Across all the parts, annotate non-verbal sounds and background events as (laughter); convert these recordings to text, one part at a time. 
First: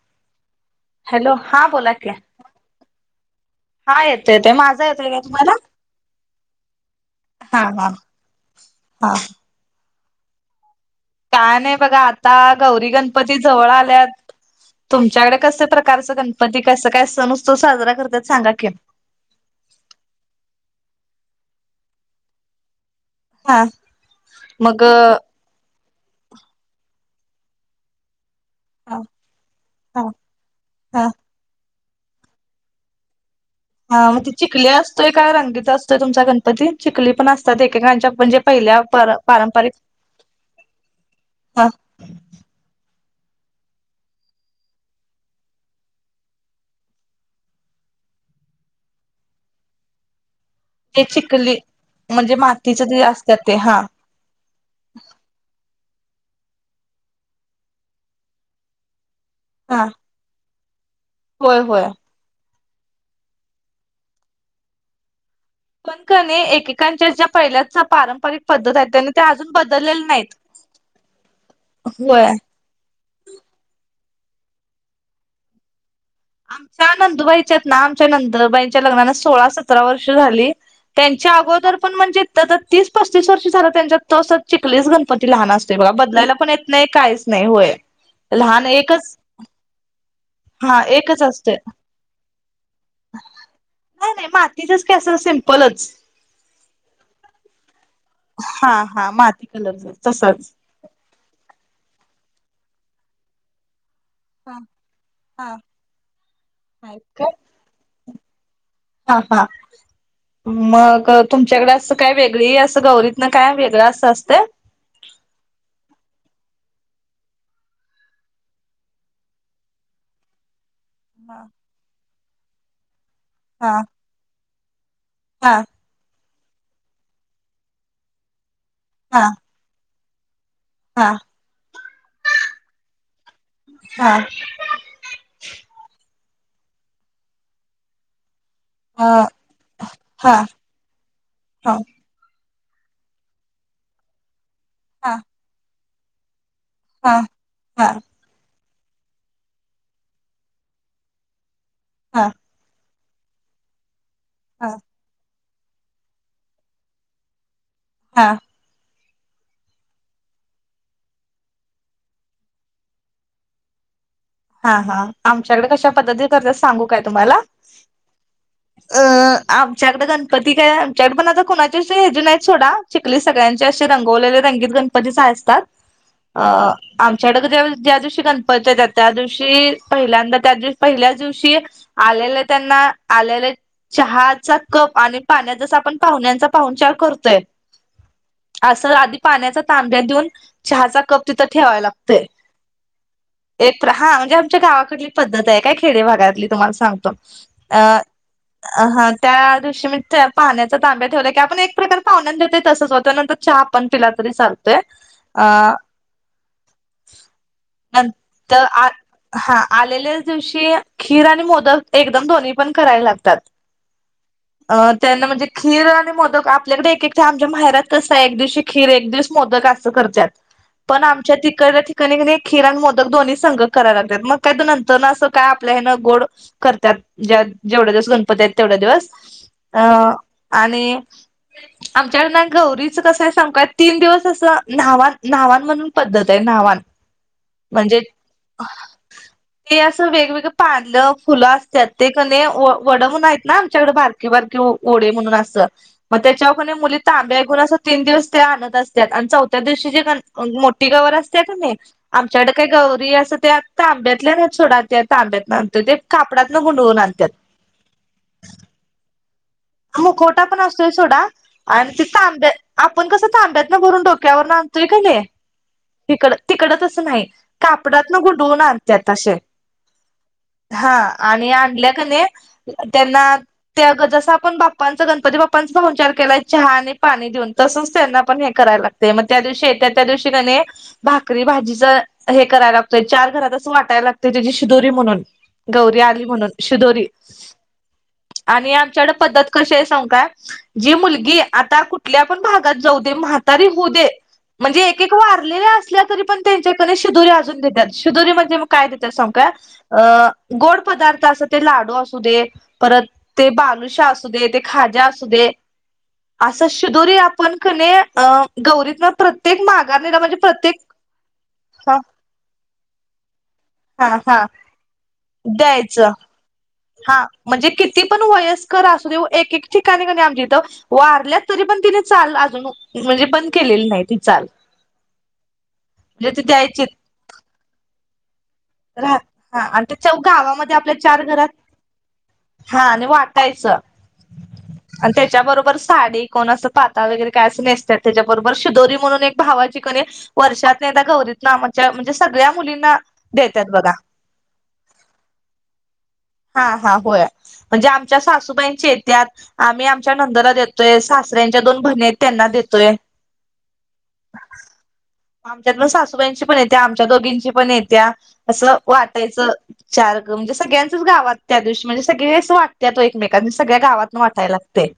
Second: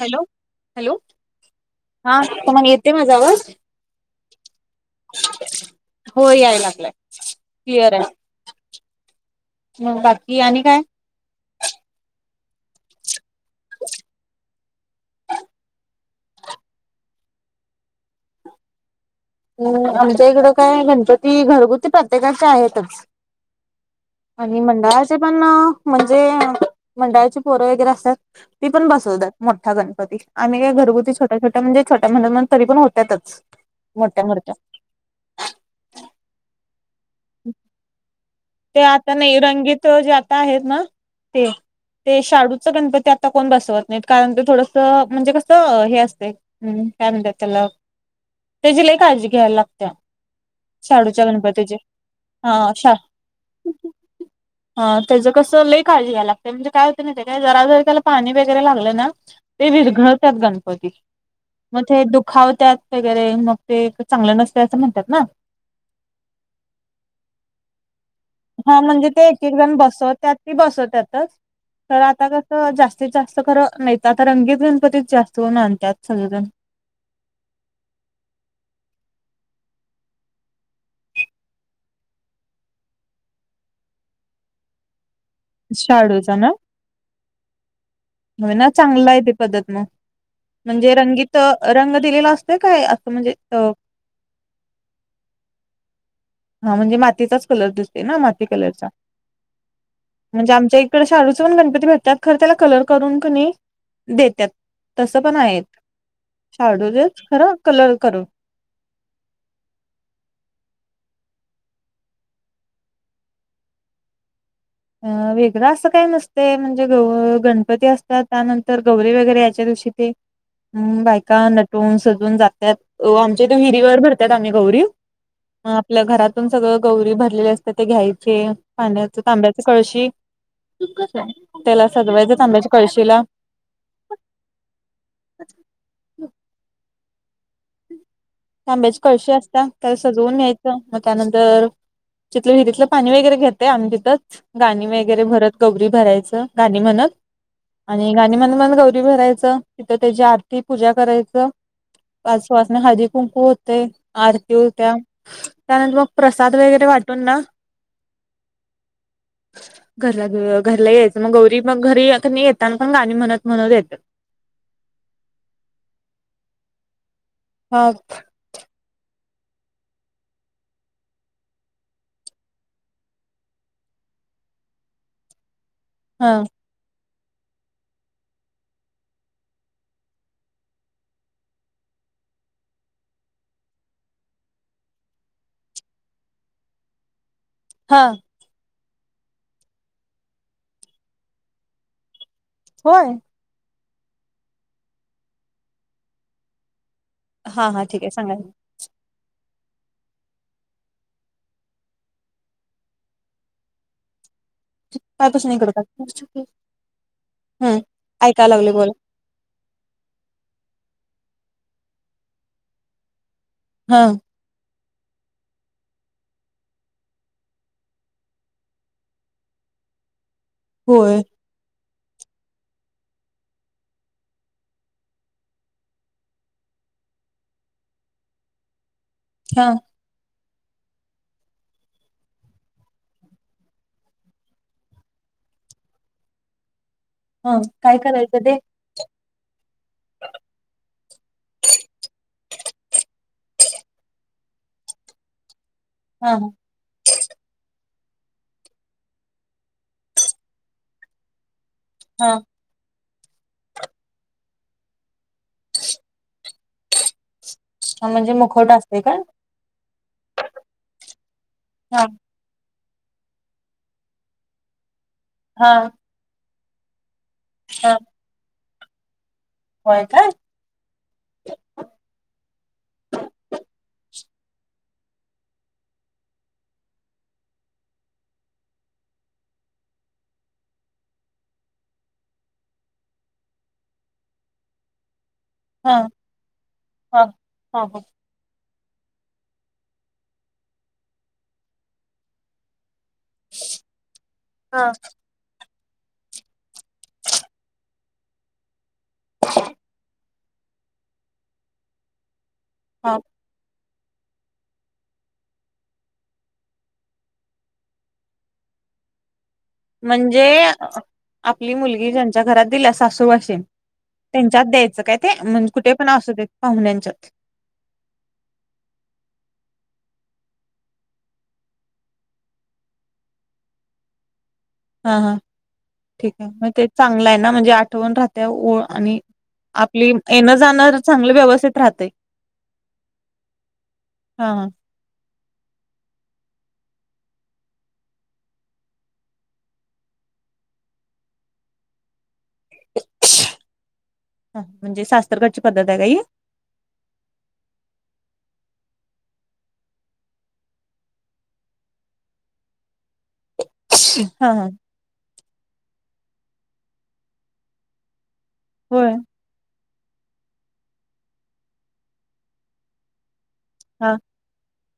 Hello hello हा बोला की हा तम्हाला येतोय माझा आवाज हा येतोय येतोय माझा येतोय का तुम्हाला हो याय लागलाय हा हा क्लिअर हा आहे मग बाकी आणि काय काय नाही बघा आता गौरी गण पती ज आल्यात तुमच्याकडं कसं प्रकारचं गण पती कसं काय सण उत्सव साजरा करत्यात सांगा कि ह आमच्या इकडं काय गणपती घरगुती प्रत्येकाचं आहेतच आणि मग मंडळाचे पण म्हणजे मंडाळाची पोरं वगैरे असतात ती पण हा बसवतात मोठा गणपती हा आम्ही काय घरगुती छोट्या छोट्या म्हणजे छोट्या म्हणत म्हणत तरी पण होतातच हा मग ती चिखली असतोय का रंगीत असतोय तुमचा गणपती चिखली पण असतात एकेकांच्यात म्हणजे पहिल्या ते पर आता नाही पारंपरिक रंगीत जे आता आहेत ना ते ते शाडूच गणपती आता कोण बसवत नाहीत कारण ते थोडसं म्हणजे कसं हे असतय हम्म काय म्हणत्यात त्याला त्याची लई काळजी घ्यायला लागत्या ते चिकली म्हणजे मातीच ते असत्यात ते हा (inaudible) ह त्याच कसं लई काळजी घ्यावी लागते म्हणजे काय होत नाही ते काय जरा जरी त्याला पाणी वगैरे लागलं ना ते हा विरघळतात गणपती होय मग होय ते दुखावत्यात वगैरे मग ते चांगलं नसतय असं म्हणतात ना पण कणी एकेकांच्या ज्या पहिल्याच्या पारंपरिक पद्धत हा आहेत म्हणजे त्याने ते त्या एक अजून एक जण बदललेल्या बसवत्यात नाहीत. ती बसवत्यातच तर आता होय. कसं तर जास्तीत जास्त खरं नाही आता रंगीत गणपतीच जास्त करून आणतात सगळेजण त्या नंदूबाईच्या आहेत ना आमच्या नंदबाईंच्या लग्नाला सोळा सतरा वर्ष झाली त्यांच्या अगोदर पण म्हणजे त आता तीस पस्तीस वर्ष झालं त्यांच्यात तो असा चिकलीच गणपती पण ती लहान असते बघा बदलायला शाडूचा पण येत नाही काहीच नाही होय मग लहान ना चांगलं एकच आहे ते पद्धत मग हा म्हणजे एकच रंगीत असतोय. तो रंग दिलेला असतोय काय असं म्हणजे तो नाही नाही मातीचाच की असं सिम्पलच हा म्हणजे मातीचाच कलर दिसतोय ना माती हा कलरचा हा माती कलरच तसच. म्हणजे आमच्या इक डे शाडूचे पण गणपती भेटतात खर त्याला कलर करून क नाही देत्यात हा तस पण हा आहेत आहेत शाडूचं काय खरं कलर करून हा हा मग तुमच्याकडे असं काय वेगळी असं गौरीत ना काय वेगळं असं असते अ वेगळं असं काही नसतंय म्हणजे गव गणपती असतात त्यानंतर गौरीे वगैरे यायच्या दिवशी ते हम् बायका नटून सजून जात्यात अ आमच्या इथे विहिरीवर भरत्यात आम्ही गौरी हां मग आपल्या घरातून सगळं गौरी भरलेले असते ते घ्यायचे पाण्याचं हा तांब्याचं कळशी हा त्याला सजवायचं तांब्याच्या कळशीला हा ताब्याची हा कळशी असत्या. त्याला सजवून हा न्यायचं मग त्यानंतर हा तिथलं विहिरीतलं पाणी वगैरे घेतय आम्ही तिथच. गाणी वगैरे हा भरत गौरी भरायचं. गाणी म्हणत हा हा आणि गा णी मन मन गौरी भरायचं तिथ त्याची आरती, पूजा करायचं हा पाच सवसण्या हळदी कुंकू कुंकू होते. आरती होत्या. त्यानंतर मग प्रसाद वगैरे वाटून ना. हा. (inaudible) घरला घ घरला यायचं. मग गौरी मग घरी येतान कणी पण गाणी म्हणत म्हणत येत्यात. हा हा आमच्याकडे कशा पद्धती करत्यात सांगू काय तुम्हाला? ह. अं आमच्याकडें गणपती काय आमच्याकडे पण आता कुणाची हेजी नाहीत सोडा. चिखली सगळ्यांचे असे रंगवलेले रंगीत गणपतीच असतात. हा अ आमच्याकडे ज्या ज्या दिवशी गणपत्या येतात. त्या दिवशी पहिल्यांदा त्या दिवशी पहिल्याच दिवशी आलेले त्यांना आलेले चहाचा कप आणि पाण्याचा जसा आपण पाहुण्यांचा पाहून चार करतोय. हा. असं आधी पाण्याचा तांब्या देऊन चहाचा कप तिथं ठेवाय लागतोय. होय. एक हा म्हणजे आमच्या गावाकडली पद्धत आहे. काय खेडे भागातली तुम्हाला सांगतो. हा हा ठीक आहे सांगा की. अ हा त्या दिवशी मी त्या पाहण्याचा तांब्या ठेवला की, आपण एक प्रकार पाहुण्यांना देतोय तसच वो त्यानंतर चहा आपण पिला तरी चालतोय. पायपासून इकडं काढ हम्म ऐकायला तर लागलोय बोला आत हा आलेल्याच दिवशी खीर आणि मोदक एकदम दोन्ही पण कराय लागतात. हा. अ त्यांना म्हणजे खीर आणि मोदक आपल्याकडे एकेक टा आमच्या माहेरात कसं आहे एक दिवशी खीर, एक दिवस मोदक अस करत्यात पण होय. आमच्या तिकडल्या ठिकाणी कणी खीर आणि मोदक दोन्ही संघ कराय लागत्यात. मग काय त्यानंतर ना असं काय आपल्या हिने गोड करत्यात. ज्या जेवढ्या दिवस गणपती आहेत. तेवढ्या दिवस हा अं. आणि आमच्याकडन गौरीचं कसं आहे सांगू का? तीन दिवस असं न्हावाण न्हावाण म्हणून पद्धत आहे न्हावाण. हा काय म्हणजे, करायचं ते ते असं वेगवेगळे पान, फुलं असत्यात. ते कणी वड म्हनून आहेत ना आमच्याकडे भार कि बारिकी ओढे म्हणून अस मग हा त्याच्यावर कणी मुली तांब्या घेऊन अस तीन दिवस ते आणत असतात. आणि चौथ्या दिवशी जे मोठी गवर असत्या कणी हा आमच्याकड काही गौरी असं ते तांब्यातल्या नाहित सोडा त्या तांब्यात बांधतोय ते कापडातन गुंडाळून आणतात. म्हणजे मुखवट असते काय. मुखवटा पण असतोय सोडा. आणि ते हा तांब्या आपण कसं ताब्यातन भरून डोक्यावर ना आणतोय कणी हा. तिकड तिकड तसं नाही हा कापडातन गुंडळून आणत्यात असे. होय काय. हा आणि आणल्या कणी त्यांना त्या अगोदर आपण बाप्पांचा गणपती बाप्पांचा पाहुणचार केलाय चहा आणि पाणी देऊन तसंच, त्यांना पण हे करायला लागते. ते म त्या दिवशी येत्यात, त्या दिवशी कनी. भाकरी भाजीच हे करायला लागतोय, चार घरातच असं वाटायां लागतय त्याची शिदोरी म्हणून. हा गौरी आली म्हणून शिदोरी, हा हा हा आणि आमच्याकडं पद्धत कशी हाय सांगूकाय, जी मुलगी आता कुठल्या पण भागात जाऊ दे म्हा तारी होऊं दे, म्हणजे हा एक एक वारलेल्या असल्या तरी पण तेनच्यात कनी शिदुरी अजून देत्यात, शिदोरी म्हणजे म काय देत्यात सांगू काय? अ गोड पदार्थ अस ते, लाडू असू दे, परत हा ते बालू शा असू दे, ते खाजा असू दे. असं शिदोरी आपण कनी अं गौरीत ना प्रत्येक माण म्हणजे आपली हा मुलगी ज्यांच्या घरात दिल्या, सासूरवाशीन. हा हा त्यांच्यात द्यायचं काय ते, मंग कुठे पण द्यायचं असू देत हा पाहुण्यांच्यात. म्हणजे किती पण वयस्कर असू देऊ, एक एक ठिकाणी कनी आमच्या इथं वारल्यात, तरी पण तिने चाल अजून म्हणजे बंद केलेली नाही ती चाल. हा हा म्हणजे ठीक ती आहे म द्यायची ते चांगलं आहे ना म्हणजे आठवण राहत्यां ओ राह आणि हा आणि आपली त्याच्या येण गावामध्ये जाणं, आपल्या चार चांगलं घरात व्यवस्थित राहतय. हा आणि वाटायचं. हा हां! आण त्याच्याबरोबर साडी कोण असं पाताळ वगैरे काय असं नेसत्यां, त्याच्याबरोबर शिदोरी म्हणून एक भावाची कनी वर्षातनं एकदा गौरीत ना आमच्या म्हणजे सगळ्या मुलींना देत्यांत बघा. ह म्हणजे सासरकडची पद्धत हाय का ही. हा हा होय म्हणजे आमच्या सासूबाईंचेे येत्यात. आम्ही आमच्या नंदला देतोय, सासऱ्यांच्या दोन भणी हायत त्यांना देतोय. हा ह! आमच्यातल सासूबाईंची पण येत्या, आमच्या दोघींची पण येत्या, असं होय वाटायचं चारगं म्हणजे सगळ्यांचच गावात त्या दिवशी म्हणजे सगळेच वाटत्यांत हो एकमेकांना सगळ्या हा गावातन वाटायला. ते!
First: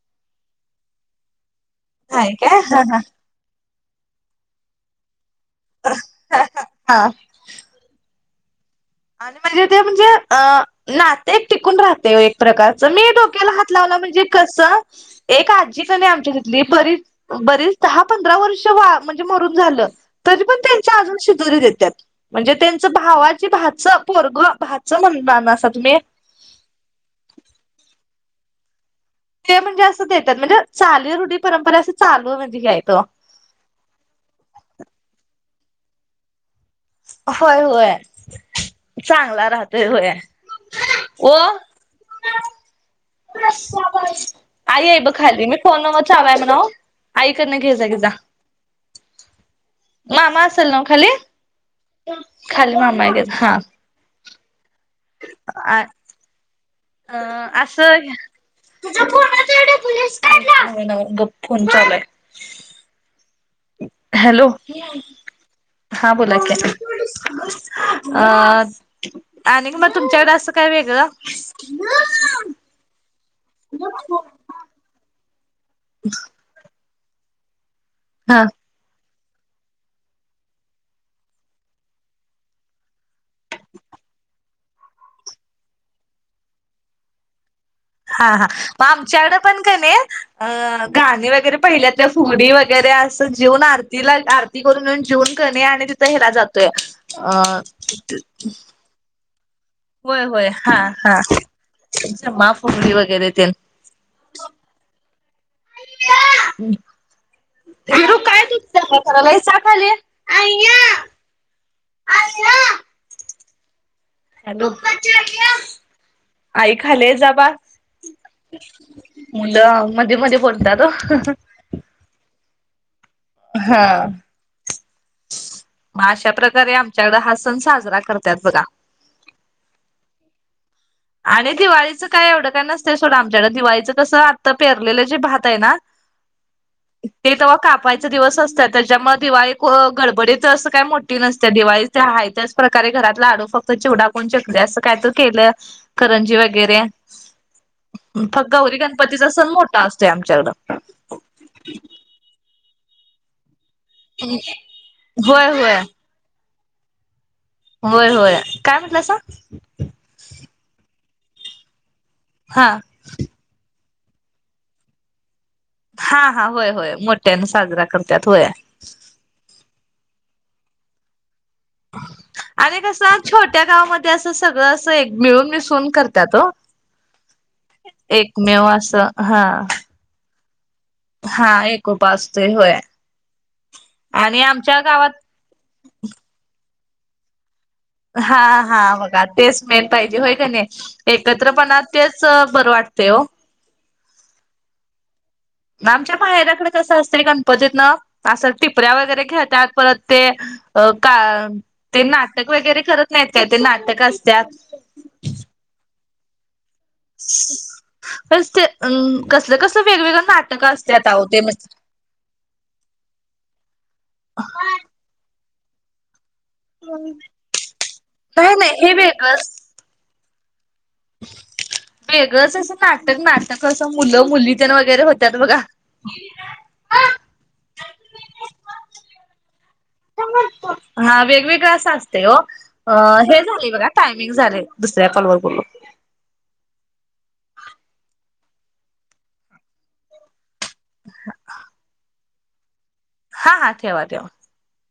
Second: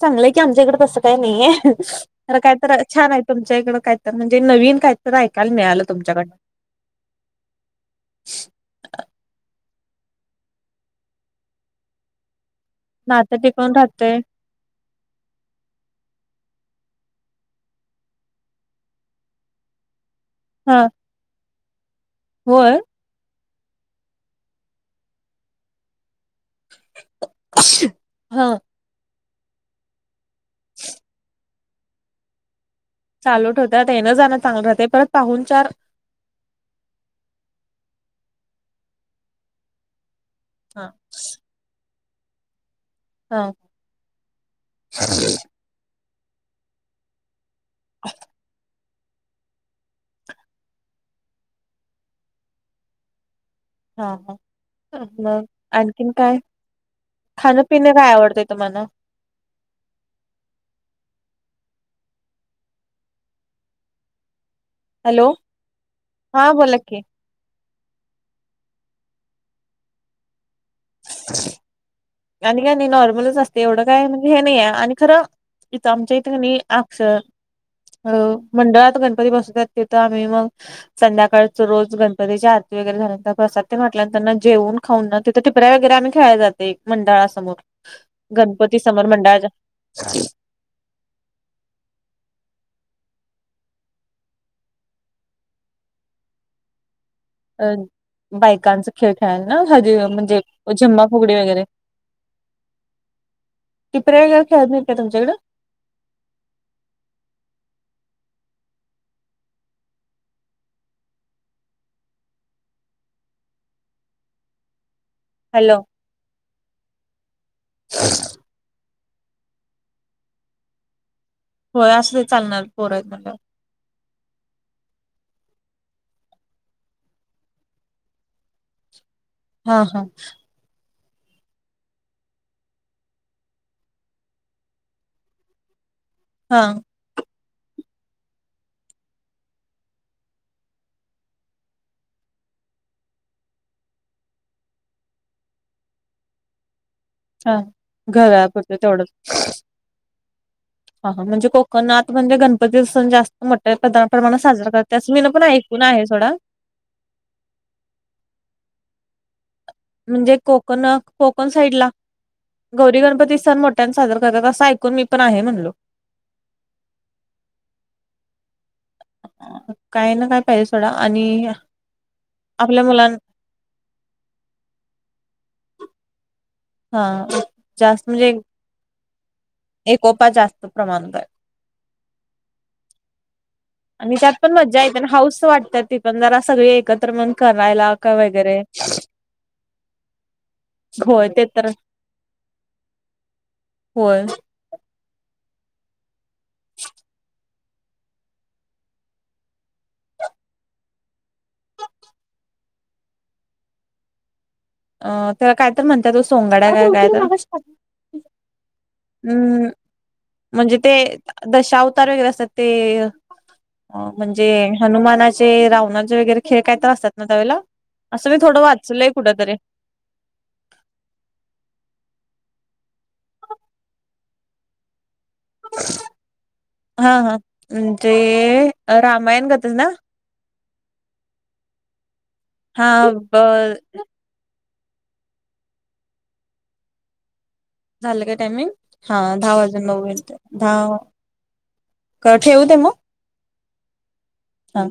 चांगलंय की आमच्या इकडे तसं काय नाहीये, नाही तर काय तर हा छान आहेत. तुमच्या इकंड काहीतर, म्हणजे नवीन काहीतर ऐकायला मिळालं हा तुमच्याकडनं. हा! आणि म्हणजे ते म्हणजे अ नाते टिकून राहते वो एक. प्रकारच मी नातं डोक्याला हात टिकून लावला राहतय म्हणजे कसं, एक आजी कनी आमच्या तिथली बरीच बरीच दहा पंधरा वर्ष वा म्हणजे मरून झालं. तरी पण हा त्यांच्या अजून शिदोरी देत्यांत म्हणजे होय त्यांच भावा च भा वाचं पोरग भाचं म्हणनाना सा तुम्ही. हा! ते म्हणजे असं देतात, म्हणजे चाली रुढी परंपरा असं चालू म्हणजे ह्यां इथं. चालू ठेवतात, येणं जाणं चांगलं राहतय, परत पाहूणचार. होय होय चांगला राहतोय होय. हा! ओ हा आई हे ब खाली, मी फोन वर चालू हाय म्हणाव. आईकडनं घे जा घे जा, मामा असल नव खाली. खाली मामा आहे घे हा. हा हा नग आ आणखीन काय? अ खाणं पिन असं काय आवडतंय तुमाला? (unintelligible) गप फोन चालू हाय. हॅलो, हॅलो हा बोला की. अ आणिक मग तुमच्याकडे असं काय वेगळं? आणि काय नाही नॉर्मलच असते एवढं काय म्हणजे हे हा नाही. आणि खरं इथं आमच्या इथं की नही असं हो. मंडळात गणपती बसतात तिथं आम्ही मग संध्याकाळच रोज गणपतीची आरती वगैरे झाल्यानंतर प्रसाद ते वाटल्यानंतरन जेवून खाऊन ना तिथ टिपऱ्या वगैरे आम्ही खेळय जातो मंडळासमोर. हा हा, गणपती म समोर आमच्याकड मंडळाच्या पण का नाही अ गाणी वगैरे पहिल्यातल्या फुगडी वगैरे असं जेउन आरतीला आर ती करून अन जेवून कणे आणि तिथं हेला जातोय अं अ बायकांचा खेळ खेळायला ना हळदी होय म्हणजे होय. हा झिम्मा हा फुगडी वगैरे झिम्मा, फुगडी वगैरे तेन. टिपऱ्या वगैरे खेळत नाही का तुमच्याकड? हं (unintelligible) हॅलो, हॅलो. आई खाली आहे. जा बा मुलं मध्ये मध्ये बोलतात ओ. होय. असू दे, चालणार पोरय म्हटल्यावर. हा. मग अशा प्रकारे आमच्याकड हा सण साजरा करतात बघा. हं हं. आणि दिवाळीचं काय एवढं काय नसतंय सोडं आमच्याकड. दिवाळीचं कसं आत्ता पेरलेले जे भात आहे ना हं, ते तेव्हा कापायचे दिवस असतात. त्याच्यामुळे दिवाळी को गडबडीत असं काही मोठी नसते दिवाळी. ते आहे त्याच प्रकारे घरातला लाडू फक्त चिवडा कोण चकल्या असं काय तर केलं, करंजी वगैरे. हा फक् गौरी घरापुरतं तेवढंच गणपतीचा सण मोठा असतोय आमच्याकडं. हं हं. म्हणजे कोकणात म्हणजे गणपतीचा सण जास्त मोठया प्रदा प्रमाणात साजरा करतात असं मी पण होय होय ऐकून आहे सोडा. होय होय. काय म्हटलं सा? म्हणजे कोकण कोकण साईडला हा गौरी गणपतीचा सण मोठ ट्यानं साजरा करतात असं ऐकून मी पण आहे म्हणलो. हा हा, होय होय. मोठ्याने साजरा करतात होय. काय ना काय पाहिजे सोडा. आणि अं आणि कसं? छोट्या गावामध्ये असं सगळं अस एक मिळून मिसून करत्यात ओ. हां, जास्त म्हणजे, एकमेव असं हा एकोपा जास्त प्रमाण आहे. हा एकोपा असतोय होय. आणि त्यात पण आमच्या मजा येते आणि गावात हाऊस वाटतात ती पण जरा सगळे एकत्र मिळून करायला. का हा वगैरे हा बघा. तेच मेन पाहिजे. होय का नाही? होय ते तर एकत्रपणात तेच बर वाटते ओ. होय. आमच्या पायऱ्याकड कसं असते? गण पतीत ना, असं टिपऱ्या वगैरे खेळत्यात परत ते अ का ते नाटक वगैरे करत नाहीत काय? ते नाटक असतात. अं त्याला काय तर म्हणतात ओ, सोंगाड्या काय काय तर. कस ते अं कसलं हम्म कसलं वेगवेगळं नाटकं असत्यात आओ ते त वगैरे असतात ते म्हणजे हनुमानाचे, रावणारचेे वैगेरे खेळ काय असतात ना नाही त्यावेळेला असं मी थोडं नाही हे वाचलय वेगळंच कुठंतरी वेगळंच असं नाटक नाटक असं मुलं मुली तेन वगैरे होत्यात बघा. हा हा म्हणजे रामायण गतंच ना. हा वेगवेगळं असं असतय ओ हा अं ब हे झालय बघा टाईम मिंग झाले दुसऱ्या कॉलवर बोलू. झालं काय टायमिंग हा दहा वाजून नऊ मिनटं दहा क ठेवू दे मग? हा हा ठेवा ठेवा. हां